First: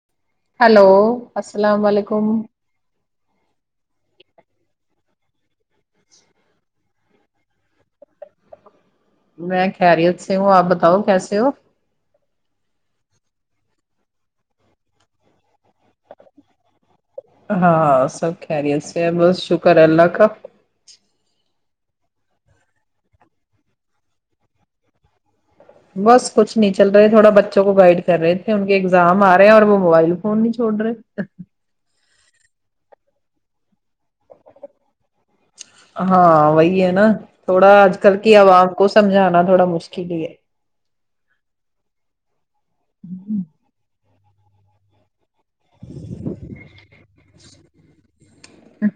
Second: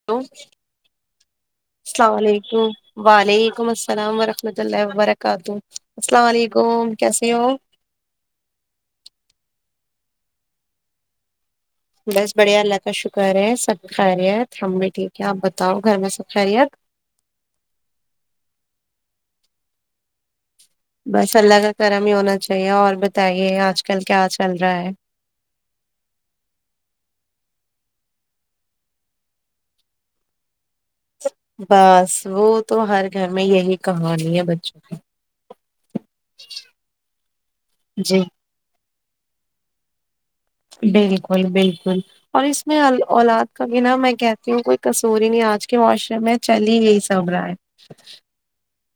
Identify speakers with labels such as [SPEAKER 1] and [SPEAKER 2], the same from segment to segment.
[SPEAKER 1] [unintelligible]
[SPEAKER 2] Hello السلام علیکم
[SPEAKER 1] وعلیکم السلام ورحمۃ اللہ وبرکاتہ السلام علیکم کیسے ہو
[SPEAKER 2] میں خیریت سے ہوں آپ بتاؤ کیسے ہو
[SPEAKER 1] بس بڑھیا اللہ کا شکر ہے سب خیریت ہم بھی ٹھیک ہے آپ بتاؤ گھر میں سب خیریت
[SPEAKER 2] ہاں سب خیریت سے بس شکر ہے اللہ کا
[SPEAKER 1] بس اللہ کا کرم ہی ہونا چاہیے اور بتائیے آج کل کیا چل رہا ہے
[SPEAKER 2] بس کچھ نہیں چل رہے تھوڑا بچوں کو گائڈ کر رہے تھے ان کے ایگزام آ رہے ہیں اور وہ موبائل فون نہیں چھوڑ رہے
[SPEAKER 1] بس وہ تو ہر گھر میں یہی کہانی ہے بچوں کی
[SPEAKER 2] ہاں وہی ہے نا تھوڑا آج کل
[SPEAKER 1] جی
[SPEAKER 2] کی عوام کو سمجھانا تھوڑا مشکل ہی ہے
[SPEAKER 1] بالکل بالکل اور اس میں اولاد کا بنا میں کہتی ہوں کوئی کسوری نہیں آج کہ معاشرے میں چلی یہی سب رائے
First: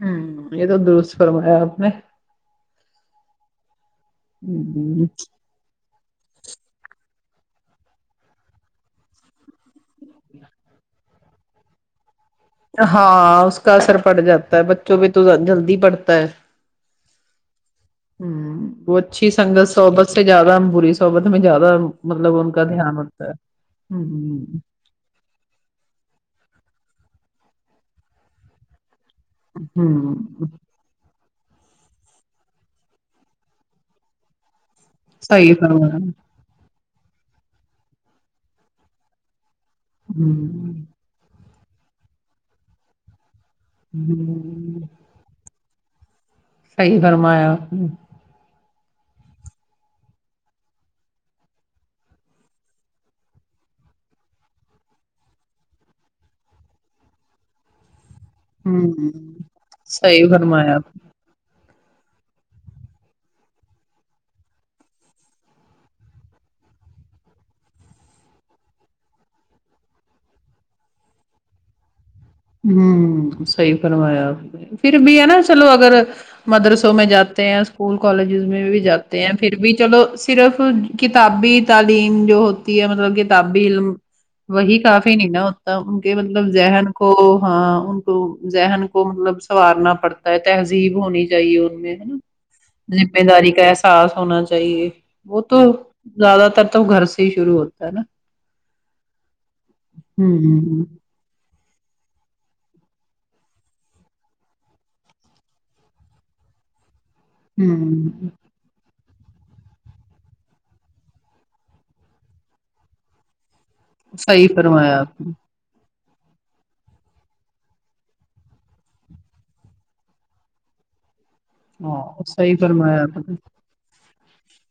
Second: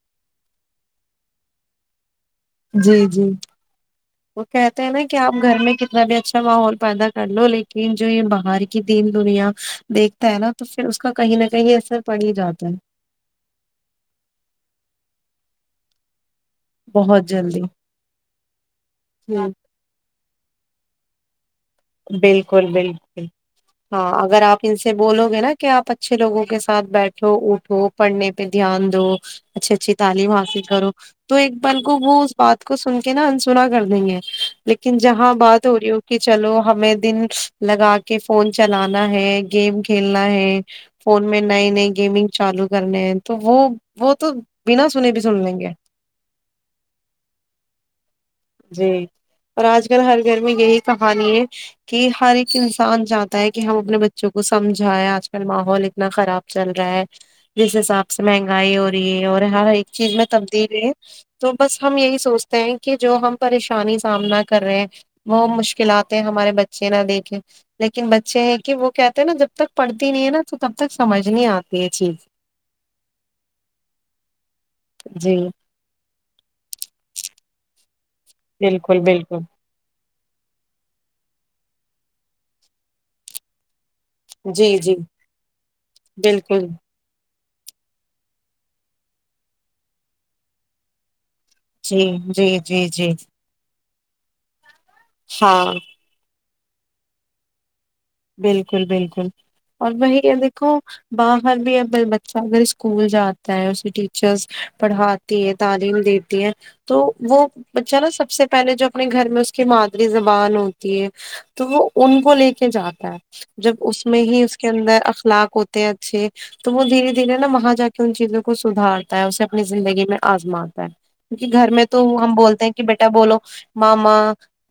[SPEAKER 2] ہوں یہ تو درست فرمایا آپ نے
[SPEAKER 1] جی جی وہ کہتے ہیں نا کہ آپ گھر میں کت نا بھی اچھا ماحول پیدا کر لو لیکن جو یہ باہر کی دین دنیا دیکھتا ہے نا تو پھر اس کا کہیں نہ کہیں اثر پڑ ہی جاتا ہے
[SPEAKER 2] ہاں اس کا اثر پڑ جاتا ہے بچوں پہ تو جلدی پڑتا ہے
[SPEAKER 1] بہت جلدی
[SPEAKER 2] ہوں وہ اچھی سنگت صحبت سے زیادہ بری صحبت میں زیادہ مطلب ان کا
[SPEAKER 1] بالکل
[SPEAKER 2] دھیان
[SPEAKER 1] بالکل
[SPEAKER 2] ہوتا ہے
[SPEAKER 1] ہاں اگر
[SPEAKER 2] ہ
[SPEAKER 1] آپ سے بولو گے نا کہ آپ اچھے لوگوں کے ساتھ بیٹھو اٹھو پڑھنے پہ دھیان دو اچھی اچھی تعلیم
[SPEAKER 2] ہ
[SPEAKER 1] حاصل کرو تو ایک بل کو وہ اس بات کو سن کے نا انسنا کر دیں گے لیکن جہاں
[SPEAKER 2] صحیح
[SPEAKER 1] بات ہو رہی ہو
[SPEAKER 2] فرمایا
[SPEAKER 1] چلو ہمیں دن لگا کے فون چلانا ہے گیم
[SPEAKER 2] ہ
[SPEAKER 1] کھیلنا ہے
[SPEAKER 2] ہ
[SPEAKER 1] فون میں نئی نئی گیمنگ چالو کرنے ہیں تو وہ وہ تو بنا سنے بھی سن لیں گے
[SPEAKER 2] صحیح فرمایا
[SPEAKER 1] جی اور آج کل ہر گھر میں یہی کہانی ہے کہ ہر ایک انسان چاہتا ہے کہ ہم اپنے بچوں کو سمجھائیں آج کل ماحول اتنا خراب چل رہا ہے جس حساب سے
[SPEAKER 2] ہ
[SPEAKER 1] مہنگائی ہو رہی ہے اور ہر ایک چیز میں
[SPEAKER 2] صحیح
[SPEAKER 1] تبدیل
[SPEAKER 2] فرمایا
[SPEAKER 1] ہے تو بس ہم یہی سوچتے ہیں کہ جو ہم پریشانی سامنا کر رہے ہیں وہ مشکلاتیں ہمارے بچے نہ دیکھیں لیکن بچے ہیں کہ وہ کہتے ہیں نا جب تک پڑھتی نہیں ہے نا تو تب تک سمجھ نہیں آتی یہ چیز
[SPEAKER 2] ہوں صحیح فرمایا آپ نے پھر بھی ہے
[SPEAKER 1] جی
[SPEAKER 2] نا چلو اگر مدرسوں میں جاتے ہیں اسکول کالجز میں بھی
[SPEAKER 1] بالکل
[SPEAKER 2] جاتے ہیں
[SPEAKER 1] بالکل
[SPEAKER 2] پھر بھی چلو پھر صرف کتابی تعلیم جو ہوتی ہے مطلب کتابی علم
[SPEAKER 1] جی
[SPEAKER 2] وہی
[SPEAKER 1] جی
[SPEAKER 2] کافی نہیں نا اتنا ان کے مطلب
[SPEAKER 1] بالکل
[SPEAKER 2] ذہن کو ہاں ان کو ذہن کو مطلب سنوارنا پڑتا ہے تہذیب ہونی چاہیے
[SPEAKER 1] جی
[SPEAKER 2] ا
[SPEAKER 1] جی جی جی
[SPEAKER 2] ذمہ داری کا ایسا احساس ہونا چاہیے وہ تو
[SPEAKER 1] ہاں
[SPEAKER 2] زیادہ تر تو گھر سے ہی شروع ہوتا ہے نا
[SPEAKER 1] بالکل بالکل اور بولے یہ دیکھو
[SPEAKER 2] ہ
[SPEAKER 1] باہر بھی ب بچہ اگر اسکول جاتا ہے اسے ٹیچرس پڑھات تعلیم دیتی ہے تو وہ
[SPEAKER 2] ہ
[SPEAKER 1] بچہ نا سب
[SPEAKER 2] ہ
[SPEAKER 1] سے پہلے جو اپنے گھر میں اس کی مادری زبان ہوتی ہے تو وہ ان کو لے کے جاتا ہے جب اس میں ہی
[SPEAKER 2] صحیح
[SPEAKER 1] اس کے اندر
[SPEAKER 2] فرمایا آپ نے
[SPEAKER 1] اخلاق ہوتے ہیں اچھے تو وہ دھیرے دھیرے نا وہاں جا کے ان چیزوں کو سدھارتا ہے اسے اپنی زندگی میں آزماتا ہے کیونکہ گھر میں تو
[SPEAKER 2] ہاں
[SPEAKER 1] ہم
[SPEAKER 2] صحیح
[SPEAKER 1] بولتے ہیں کہ
[SPEAKER 2] فرمایا
[SPEAKER 1] بیٹا
[SPEAKER 2] آپ نے
[SPEAKER 1] بولو ماما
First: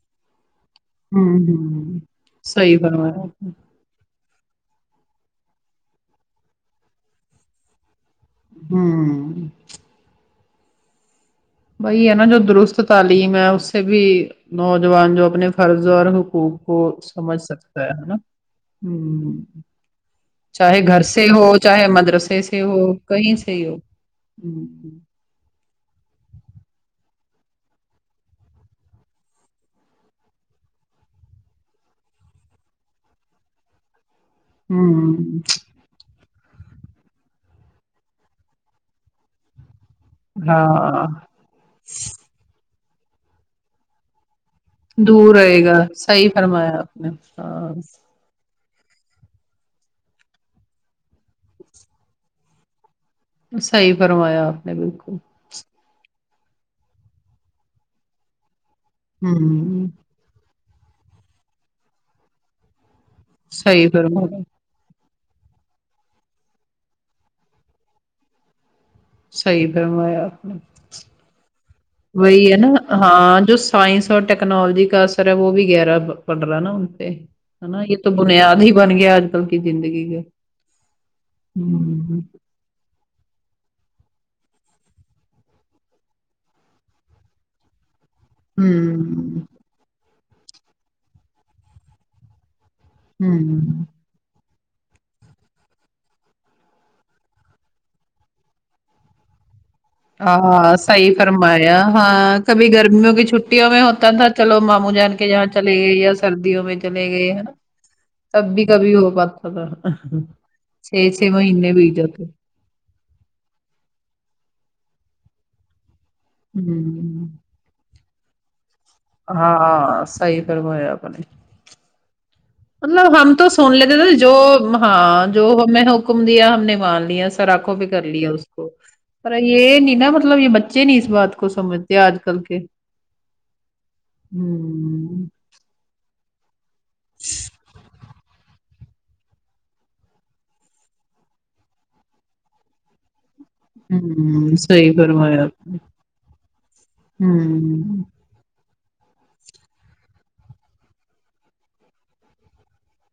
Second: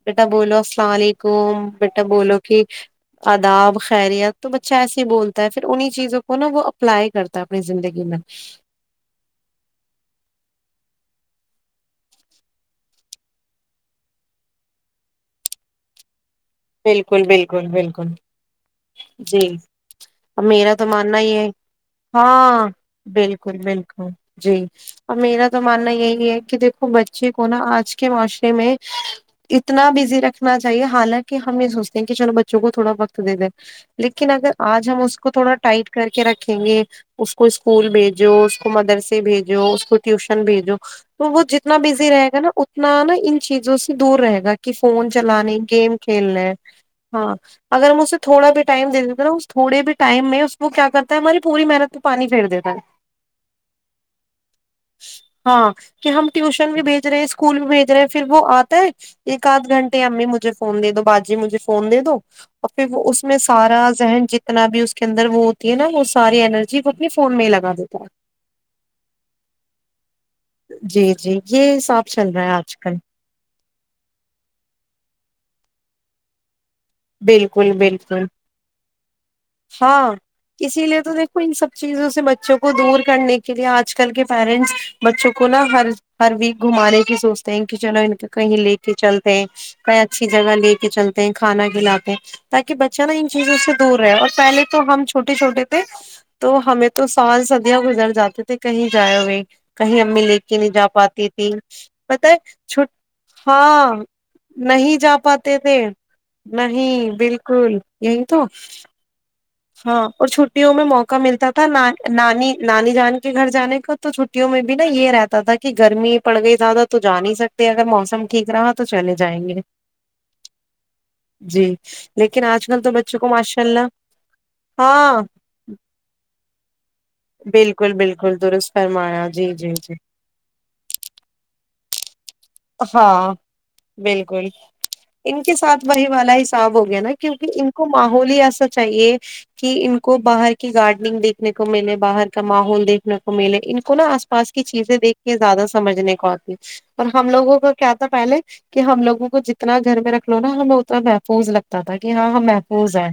[SPEAKER 1] بیٹا بولو السلام
[SPEAKER 2] ہوں
[SPEAKER 1] علیکم
[SPEAKER 2] ہوں
[SPEAKER 1] بیٹا بولو کہ
[SPEAKER 2] صحیح فرمایا آپ نے
[SPEAKER 1] آداب خیریت تو بچہ ایسے ہی بولتا ہے پھر انہیں چیزوں کو نا وہ اپلائی کرتا ہے اپنی زندگی میں
[SPEAKER 2] ہوں [inaudible] وہی ہے نا جو درست تعلیم ہے اس سے بھی نوجوان جو اپنے فرض اور حقوق کو
[SPEAKER 1] بالکل
[SPEAKER 2] سمجھ
[SPEAKER 1] بالکل
[SPEAKER 2] سکتا ہے
[SPEAKER 1] بالکل
[SPEAKER 2] نا
[SPEAKER 1] جی اب میرا تو
[SPEAKER 2] چاہے گھر
[SPEAKER 1] ماننا
[SPEAKER 2] سے
[SPEAKER 1] یہ ہے
[SPEAKER 2] ہو چاہے مدرسے سے
[SPEAKER 1] ہاں
[SPEAKER 2] ہو کہیں سے
[SPEAKER 1] بالکل
[SPEAKER 2] ہی ہو
[SPEAKER 1] بالکل جی
[SPEAKER 2] ہ
[SPEAKER 1] اور میرا تو ماننا یہی ہے کہ دیکھو بچے کو نا آج کے معاشرے میں اتنا بزی رکھنا چاہیے حالانکہ ہم یہ سوچتے ہیں کہ چلو بچوں کو تھوڑا وقت دے دے لیکن اگر آج ہم اس کو
[SPEAKER 2] ہوں
[SPEAKER 1] تھوڑا ٹائٹ کر کے رکھیں گے اس کو اسکول بھیجو اس کو مدرسے بھیجو اس کو ٹیوشن بھیجو
[SPEAKER 2] ہاں
[SPEAKER 1] تو وہ جتنا بزی رہے گا نا اتنا نا ان چیزوں سے دور رہے گا کہ فون
[SPEAKER 2] دور
[SPEAKER 1] چلانی
[SPEAKER 2] رہے گا
[SPEAKER 1] گیم
[SPEAKER 2] صحیح
[SPEAKER 1] کھیلنے
[SPEAKER 2] فرمایا آپ نے
[SPEAKER 1] ہاں اگر ہم اس سے تھوڑا بھی ٹائم دے دیتا نا اس تھوڑے بھی ٹائم میں اس کو کیا کرتا ہے ہماری پوری محنت میں پانی پھیر دیتا ہے
[SPEAKER 2] صحیح فرمایا آپ نے بالکل
[SPEAKER 1] ہاں کہ ہم ٹیوشن بھی بھیج رہے ہیں اسکول بھی بھیج رہے ہیں پھر وہ آتا ہے ایک آدھ
[SPEAKER 2] ہوں
[SPEAKER 1] گھنٹے امی مجھے فون دے دو باجی مجھے فون دے دو پھر وہ اس میں سارا
[SPEAKER 2] صحیح
[SPEAKER 1] ذہن
[SPEAKER 2] فرمایا
[SPEAKER 1] جتنا بھی اس کے اندر وہ ہوتی ہے نا وہ ساری انینرجی وہ اپنے فون میں ہی لگا دیتا
[SPEAKER 2] صحیح فرمایا آپ نے
[SPEAKER 1] جی جی یہ حساب چل رہا
[SPEAKER 2] وہی ہے نا
[SPEAKER 1] آج کل
[SPEAKER 2] ہاں جو سائنس اور ٹیکنالوجی کا اثر ہے وہ بھی گہرا پا پڑ رہا نا ہے
[SPEAKER 1] بالکل
[SPEAKER 2] نا یہ تو
[SPEAKER 1] بالکل
[SPEAKER 2] بنیاد ہی بن گیا آج کل کی زندگی
[SPEAKER 1] ہاں
[SPEAKER 2] کے
[SPEAKER 1] اسی لیے تو دیکھو ان سب چیزوں سے بچوں کو دور کرنے کے لیے آج کل کے پیرنٹس بچوں کو نہ ہر ہر ویک گھمانے کی سوچتے ہیں کہ چلو ان کے کہیں لے کے چلتے
[SPEAKER 2] ہوں
[SPEAKER 1] ہیں کہیں اچھی جگہ لے کے چلتے ہیں کھانا کھلاتے تاکہ بچہ نا ان چیزوں سے
[SPEAKER 2] ہوں
[SPEAKER 1] دور رہے اور پہلے تو ہم چھوٹے چھوٹے تھے تو ہمیں تو سال صدیاں گزر جاتے تھے کہیں جائے ہوئے کہیں امی لے کے نہیں
[SPEAKER 2] ہاں
[SPEAKER 1] جا
[SPEAKER 2] صحیح
[SPEAKER 1] پاتی تھی
[SPEAKER 2] فرمایا
[SPEAKER 1] پتا ہے
[SPEAKER 2] ہاں کبھی
[SPEAKER 1] چھٹ
[SPEAKER 2] گرمیوں کی چھٹیوں میں
[SPEAKER 1] ہاں
[SPEAKER 2] ہوتا تھا چلو ماموں
[SPEAKER 1] نہیں جا
[SPEAKER 2] جان کے یہاں
[SPEAKER 1] پاتے تھے
[SPEAKER 2] چلے گئے یا سردیوں میں
[SPEAKER 1] نہیں
[SPEAKER 2] نا
[SPEAKER 1] بالکل یہی تو
[SPEAKER 2] تب بھی کبھی یو بات تو ہے تھا
[SPEAKER 1] ہاں اور چھٹیوں میں
[SPEAKER 2] چھ
[SPEAKER 1] موقع
[SPEAKER 2] چھ
[SPEAKER 1] ملتا تھا
[SPEAKER 2] مہینے
[SPEAKER 1] ن
[SPEAKER 2] بیت جاتے
[SPEAKER 1] نانی نانی جان کے گھر جانے کا تو چھٹیوں میں بھی نا یہ رہتا تھا کہ گرمی پڑ گئی زیادہ تو جا
[SPEAKER 2] ہوں
[SPEAKER 1] نہیں سک تے اگر موسم ٹھیک رہا تو چلے جائیں گے
[SPEAKER 2] ہاں ہاں صحیح فرمایا آپ نے
[SPEAKER 1] جی لیکن آج نہ
[SPEAKER 2] مطلب ہم تو سن لیتے تھے جو ہاں جو ہمیں حکم دیا ہم نے مان لیا سرآنکھوں پہ
[SPEAKER 1] بالکل
[SPEAKER 2] کر لیا
[SPEAKER 1] بالکل
[SPEAKER 2] اس کو
[SPEAKER 1] درست فرمایا
[SPEAKER 2] پر
[SPEAKER 1] جی جی
[SPEAKER 2] یہ
[SPEAKER 1] جی
[SPEAKER 2] نہیں نا مطلب یہ بچے نہیں اس بات کو سمجھتے آج کل کے
[SPEAKER 1] ہاں بالکل
[SPEAKER 2] ہوں
[SPEAKER 1] ان کے ساتھ وہی والا حساب ہو گیا نا کیونک ان کو معاف ہول ہی ایسا چاہیے کہ ان کو باہر کی گارڈننگ دیکھنے کو ملے باہر کا ماحول دیکھ نے کو ملے ان کو نا آس پاس
[SPEAKER 2] ہوں
[SPEAKER 1] کی
[SPEAKER 2] صحیح
[SPEAKER 1] چیزیں دیکھ کے
[SPEAKER 2] فرمایا آپ
[SPEAKER 1] زیادہ سمجھنے کو آتی ہے اور ہم لوگوں کا کیا
[SPEAKER 2] ہوں
[SPEAKER 1] تھا پہلے کہ ہم لوگوں کو جتنا گھر میں رکھ لو نہ ہمیں اتنا محفوظ لگتا تھا کہ ہاں ہم محفوظ ہیں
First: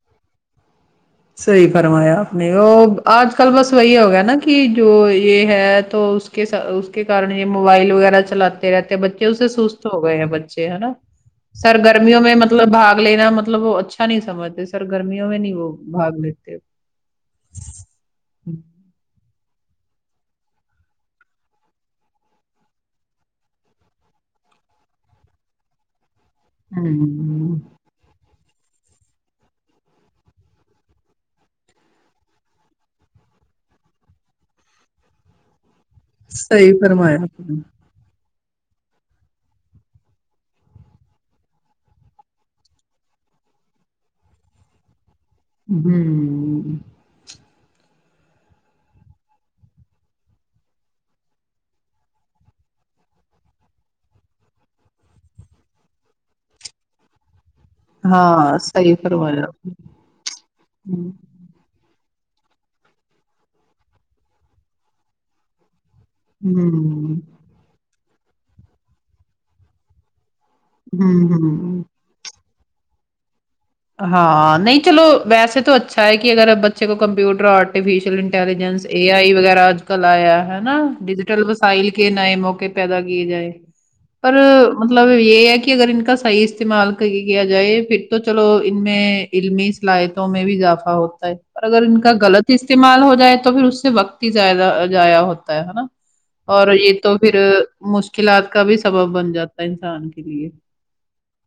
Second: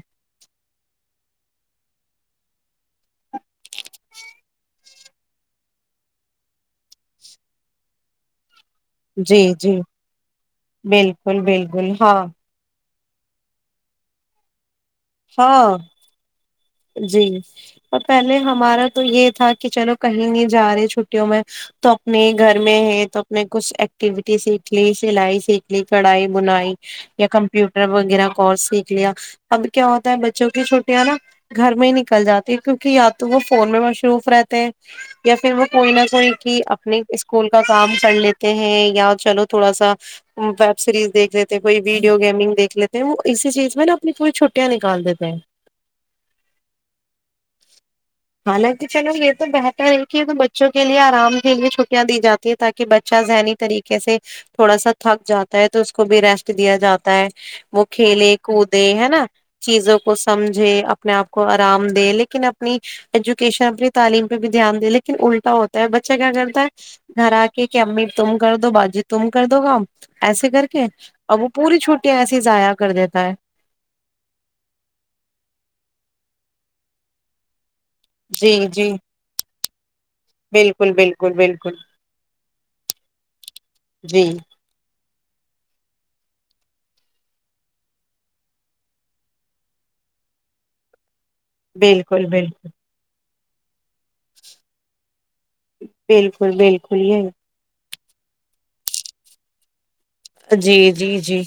[SPEAKER 2] صحیح فرمایا آپ نے وہ آج کل بس وہی ہوگیا نا کہ جو یہ ہے تو اس کے اس کے کارن یہ موبائل وغیرہ چلاتے رہتے بچے اس
[SPEAKER 1] جی
[SPEAKER 2] سے
[SPEAKER 1] جی
[SPEAKER 2] سست ہو گئے ہیں بچے ہے نا
[SPEAKER 1] بالکل بالکل ہاں
[SPEAKER 2] سرگرمیوں میں مط مطلب بھاگ لینا مطلب وہ اچھا نہیں سمجھتے سر گرمیوں میں نہیں وہ
[SPEAKER 1] ہاں
[SPEAKER 2] بھاگ لیتے
[SPEAKER 1] جی تو پہلے
[SPEAKER 2] ہوں
[SPEAKER 1] ہمارا تو یہ تھا کہ چلو کہیں نہیں جا رہے چھٹیوں میں تو اپنے گھر میں ہے تو اپنے کچھ ایکٹیویٹی سیکھ لی سلائی سیکھ یہ کڑھائی بنائی یا کمپ وغیرہ کو سیکھ لیا اب کیا ہوتا ہے بچوں کی چھوٹیاں نا گھر میں ہی نکل جاتی کیونک یا تو وہ فون میں مصروف رہتے ہیں یا پھر وہ کوئی نہ کیونکہ
[SPEAKER 2] صحیح
[SPEAKER 1] اپنے
[SPEAKER 2] فرمایا آپ
[SPEAKER 1] اسکول
[SPEAKER 2] نے
[SPEAKER 1] کا کام کر لیتے ہیں یا چلو تھوڑا سا ویب سیریز دیکھ لیتے ہیں کوئی ویڈیو گیمنگ دیکھ لیتے ہیں وہ اسی چیز میں نا اپنی پوری چھٹیاں نکال دیتے ہیں
[SPEAKER 2] ہوں
[SPEAKER 1] حالانکہ چلو یہ تو بہتر ہے کہ تو بچوں کے لیے آرام کے لیے چھٹیاں دی جاتی ہیں تاکہ بچہ ذہنی طری کیسے تھوڑا سا تھک جاتا ہے تو اس کو بھی ریسٹ دیا جاتا ہے وہ کھیلے
[SPEAKER 2] ہاں
[SPEAKER 1] کودے
[SPEAKER 2] صحیح
[SPEAKER 1] ہے نا
[SPEAKER 2] فرمایا آپ نے
[SPEAKER 1] چیزوں کو سمجھے
[SPEAKER 2] ہوں
[SPEAKER 1] اپنے آپ کو آرام دے لیکن اپنی ایجوکیشن اپنی تعلیم پہ بھی دھیان دے لیکن الٹا ہوت بچہ کیا کرتا
[SPEAKER 2] ہوں
[SPEAKER 1] ہے گھر آ کے کہ امی تم کر دو باجی تم کر دو کام ایسے کر کے
[SPEAKER 2] ہوں
[SPEAKER 1] اب وہ
[SPEAKER 2] ہوں
[SPEAKER 1] پوری چھٹیاں ایسی ہی ضائع کر دیتا ہے
[SPEAKER 2] ہاں نہیں چلو ویسے تو اچھا ہے کہ اگر اب بچے کو کمپیوٹر آرٹیفش
[SPEAKER 1] جی
[SPEAKER 2] انلیجنس
[SPEAKER 1] جی
[SPEAKER 2] اے آ وغیرہ اج کل آیا ہینہ
[SPEAKER 1] بالکل بالکل
[SPEAKER 2] ڈیجیٹل
[SPEAKER 1] بالکل
[SPEAKER 2] وسائل کہ نئے موقعے پیدا کیے جائے
[SPEAKER 1] جی
[SPEAKER 2] پر مطلب یہ ہے کہ اگر ان کا صحیح استعمال کیا جائے پھر تو چلو ان میں علمی صلاحیتوں میں بھی اضافہ ہوتا ہے اور اگر ان کا
[SPEAKER 1] بالکل
[SPEAKER 2] غلط
[SPEAKER 1] بالکل
[SPEAKER 2] استعمال ہو جائے تو پھر اس سے وقت زیادہ ضائع ہوتا ہے ہے نا
[SPEAKER 1] بالکل
[SPEAKER 2] اور
[SPEAKER 1] بالکل
[SPEAKER 2] یہ تو پھر مشکلات کا بھی سبب بن جاتا انسان کے لیے
[SPEAKER 1] جی جی جی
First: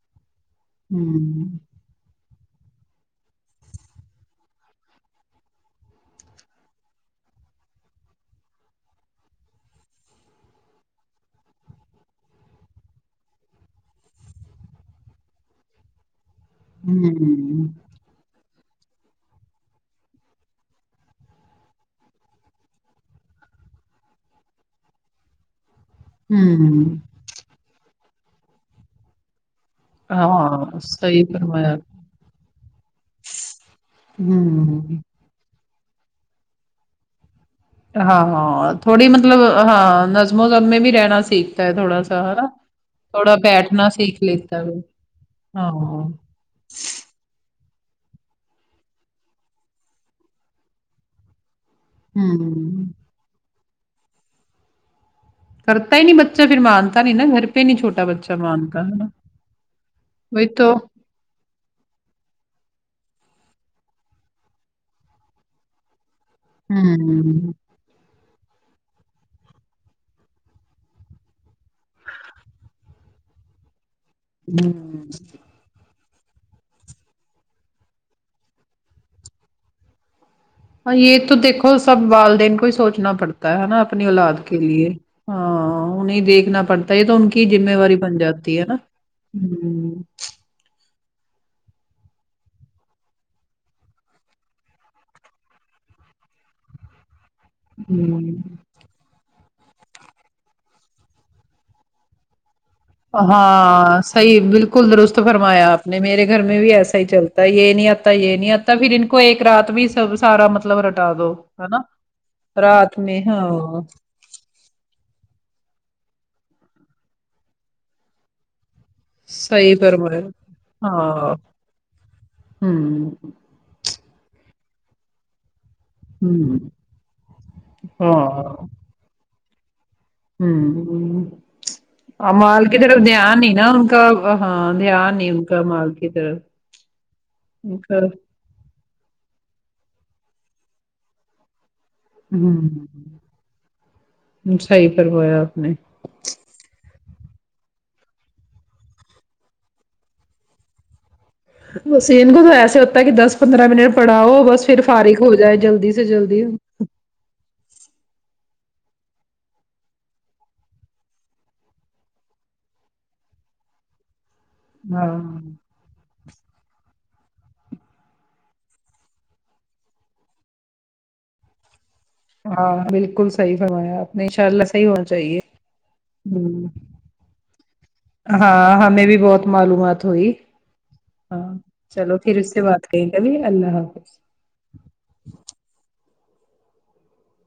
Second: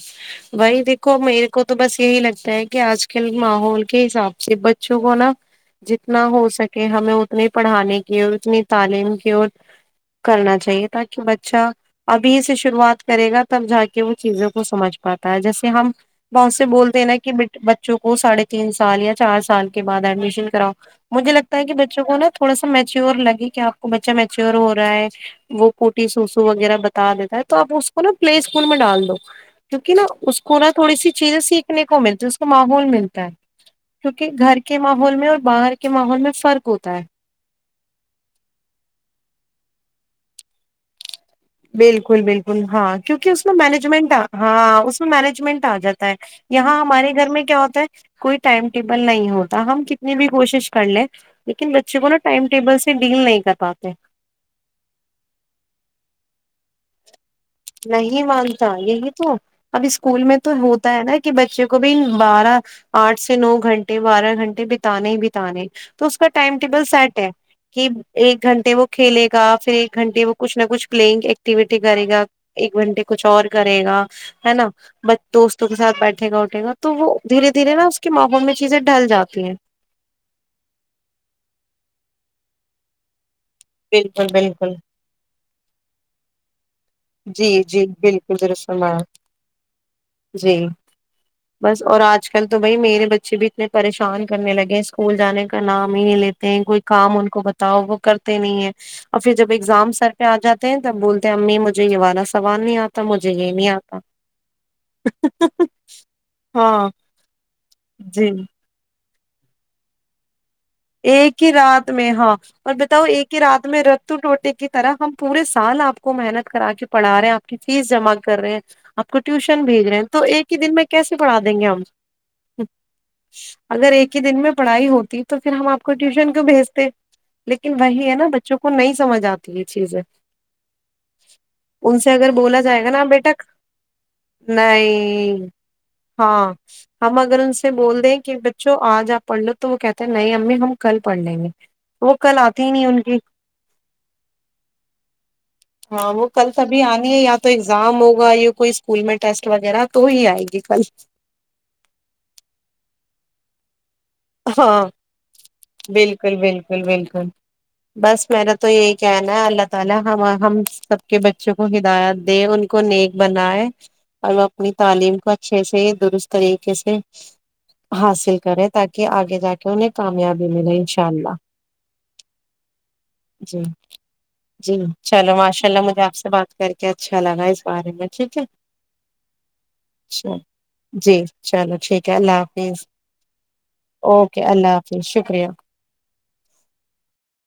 [SPEAKER 1] وہی دیکھو میرے
[SPEAKER 2] ہوں
[SPEAKER 1] کو تو بس یہی لگتا ہے کہ کہ آج کل ماحول کے حساب سے بچوں کو نا جتنا ہو سکے ہمیں اتنی پڑھانے کی اور اتنی تعلیم کی اور کرنا چاہیے تاکہ بچہ ابھی سے شروعات کرے گا تب جا کے وہ چیزوں کو سمجھ پاتا ہے جیسے ہم بہت سے بولتے ہیں نا کہ بے
[SPEAKER 2] ہوں
[SPEAKER 1] بچوں کو وہ ساڑھے تین سال یا چار سال کے بعد ایڈمیشن کراؤ مجھے لگتا ہے کہ بچوں کو نا تھوڑا سا میچیور لگے کہ آپ کو بچہ میچیور ہو رہا ہے وہ پوٹی سوسو وغیرہ
[SPEAKER 2] ہوں
[SPEAKER 1] بتا دیتا ہے تو آپ اس کو نا پلے اسکول میں ڈال دو کیونکہ نا اس کو نا
[SPEAKER 2] ہاں
[SPEAKER 1] تھوڑی سی
[SPEAKER 2] صحیح
[SPEAKER 1] چیزیں
[SPEAKER 2] فرمایا
[SPEAKER 1] سیکھنے کو ملتی ہے اس کو ماحول ملتا ہے کیونکہ گھر کے
[SPEAKER 2] ہوں
[SPEAKER 1] ماحول میں اور باہر کے ماحول میں فرق ہوتا ہے
[SPEAKER 2] ہاں ہاں تھوڑی مطلب ہاں نظم و زمے بھی رہنا س
[SPEAKER 1] بالکل بالکل ہاں کیونکہ اس میں
[SPEAKER 2] بیٹھنا
[SPEAKER 1] مینجمنٹ
[SPEAKER 2] سیکھ لیتا ہے وہ۔
[SPEAKER 1] ہاں اس میں مینجمنٹ
[SPEAKER 2] ہاں
[SPEAKER 1] آ جاتا ہے یہاں ہمارے گھر میں کیا ہوتا ہے کوئی ٹائم ٹیبل نہیں ہوتا ہم کتنی بھی کوشش کر لیں لیکن بچے کو نا ٹائم ٹیبل
[SPEAKER 2] ہوں
[SPEAKER 1] سے ڈیل نہیں کر پاتے
[SPEAKER 2] کرتا ہی نہیں بچہ پھر مانتا نہیں نا گھر پہ چھوٹا
[SPEAKER 1] نہیں
[SPEAKER 2] بچہ
[SPEAKER 1] مانتا
[SPEAKER 2] ہے نا
[SPEAKER 1] یہی تو اب اسکول میں تو ہوتا ہے نا کہ بچے کو بھی بارہ آٹھ سے نو گھنٹے بارہ گھنٹے بتانے ہی بتانے تو اس کا ٹائم ٹیبل سیٹ ہے
[SPEAKER 2] ہوں
[SPEAKER 1] کہ ایک گھنٹے وہ کھیلے گا پھر ایک گھنٹے وہ کچھ نہ کچھ پلئنگ ایکٹیویٹی کرے گا ایک گھنٹے کچھ اور کرے گا ہے نا
[SPEAKER 2] ہوں
[SPEAKER 1] بس دو کے ساتھ بیٹھے گا اوٹھے گا تو وہ دھیرے دھیرے نا اس کے ماحول میں چیزیں ڈل جاتی ہیں
[SPEAKER 2] ہ یہ تو دیکھو سب والدین کو ہی سوچنا پڑتا ہے نا اپنی
[SPEAKER 1] بالکل
[SPEAKER 2] اولاد کے
[SPEAKER 1] بالکل
[SPEAKER 2] لیے ہاں انہیں دیکھنا پڑ یہ تو ان کی
[SPEAKER 1] جی
[SPEAKER 2] ذمے
[SPEAKER 1] جی
[SPEAKER 2] واری بن
[SPEAKER 1] بالکل
[SPEAKER 2] جاتی
[SPEAKER 1] درست
[SPEAKER 2] ہے نا
[SPEAKER 1] فرمایا
[SPEAKER 2] ہمم
[SPEAKER 1] [inaudible] بس اور آج کل تو بھائی میرے بچے بھی اتنے پریشان کرنے لگے ہیں اسکول جانے کا نام ہی نہیں لیتے ہیں کوئی کام ان کو بتاؤ وہ کرتے
[SPEAKER 2] ہوں
[SPEAKER 1] نہیں ہے اور پھر جب ایگزام سر پہ آ جاتے ہیں تب بولتے ہیں امی مج ھے یہ والا سوال نہیں آت
[SPEAKER 2] ہاں صحیح بالکل درست فرمایا آپ نے میرے گھر میں بھی
[SPEAKER 1] ہاں
[SPEAKER 2] ایسا ہی چلتا ہے یہ نہیں آتا
[SPEAKER 1] جی
[SPEAKER 2] یہ نہیں آتا پھر ان کو ایک رات بھی سب سارا مطلب رٹا دو
[SPEAKER 1] ایک ہی
[SPEAKER 2] ہے نا
[SPEAKER 1] رات میں ہاں اور
[SPEAKER 2] رات
[SPEAKER 1] بتاؤ
[SPEAKER 2] میں
[SPEAKER 1] ایک ہی رات
[SPEAKER 2] ہاں
[SPEAKER 1] میں ر ٹوٹے کی طرح ہم پورے سال آپ کو محنت کرا کے پڑا رہے ہیں آپ کی فیس جمع کر رہے ہیں آپ کو ٹیوشن
[SPEAKER 2] صحیح
[SPEAKER 1] بھیج رہے ہیں
[SPEAKER 2] فرمایا
[SPEAKER 1] تو ایک ہی دن میں کیسے
[SPEAKER 2] ہاں
[SPEAKER 1] پڑھا دیں گے ہم
[SPEAKER 2] ہوں
[SPEAKER 1] اگر ایک ہی دن میں پڑھائی ہوتی تو پھر ہم آپ کو ٹیوشن کو
[SPEAKER 2] ہوں
[SPEAKER 1] بھیجتے لیکن وہی ہے نا
[SPEAKER 2] ہاں
[SPEAKER 1] بچوں کو نہیں سمجھ آتی یہ چیزیں
[SPEAKER 2] ہوں
[SPEAKER 1] ان سے اگر
[SPEAKER 2] ہمم
[SPEAKER 1] بولا
[SPEAKER 2] مال کی
[SPEAKER 1] جائے گا نا
[SPEAKER 2] طرف
[SPEAKER 1] بیٹا
[SPEAKER 2] دھیان ہی نا ان کا ہاں دھیان نہیں ان کا مال کی طرف
[SPEAKER 1] ہاں ہم اگر ان سے بول دیں کہ بچوں آج آپ پڑھ لو تو وہ کہتے ہیں نہیں امی ہم کل پڑھ لیں گے وہ کل آتی ہی نہیں ان
[SPEAKER 2] ہوں
[SPEAKER 1] کی
[SPEAKER 2] صحیح فرمایا آپ نے
[SPEAKER 1] ہاں وہ کل سبھی آنی ہے یا تو ایگزام ہوگا یا کوئی اسکول میں ٹیسٹ وغیرہ تو ہی آئے گی کل
[SPEAKER 2] بس ان کو تو ایسے ہوتا ہے کہ دس پندرہ منٹ پڑھاؤ بس پھر
[SPEAKER 1] ہاں
[SPEAKER 2] فارغ ہو جائے جلدی سے
[SPEAKER 1] بالکل
[SPEAKER 2] جلدی
[SPEAKER 1] بالکل بالکل بس میرا تو یہی کہنا ہے اللہ تعالی ہما ہم سب کے بچوں کو ہدایت دے ان کو نیک بنائے اور وہ اپنی
[SPEAKER 2] ہاں
[SPEAKER 1] تعلیم کو اچھے سے درست طریقے سے حاصل کریں تا کہ آگے جا کے انہیں کامیابی ملے انشاء اللہ
[SPEAKER 2] ہاں بالکل صحیح
[SPEAKER 1] جی
[SPEAKER 2] فرمایا آپ نے ان شاء اللہ
[SPEAKER 1] جی
[SPEAKER 2] صحیح ہونا
[SPEAKER 1] چلو
[SPEAKER 2] چاہیے
[SPEAKER 1] ماشاء اللہ مجھے آپ سے بات
[SPEAKER 2] ہ
[SPEAKER 1] کر کے اچھا لگا اس بارے میں ٹھیک ہے
[SPEAKER 2] ہاں ہمیں بھی بہت معلومات ہوئی
[SPEAKER 1] اچھا جی
[SPEAKER 2] ہاں
[SPEAKER 1] ٹھیک ہے
[SPEAKER 2] چلو پھر
[SPEAKER 1] اللہ
[SPEAKER 2] اس سے بات
[SPEAKER 1] حافظ
[SPEAKER 2] کرے کبھی اللہ حا
[SPEAKER 1] اوکے اللہ حافظ شکریہ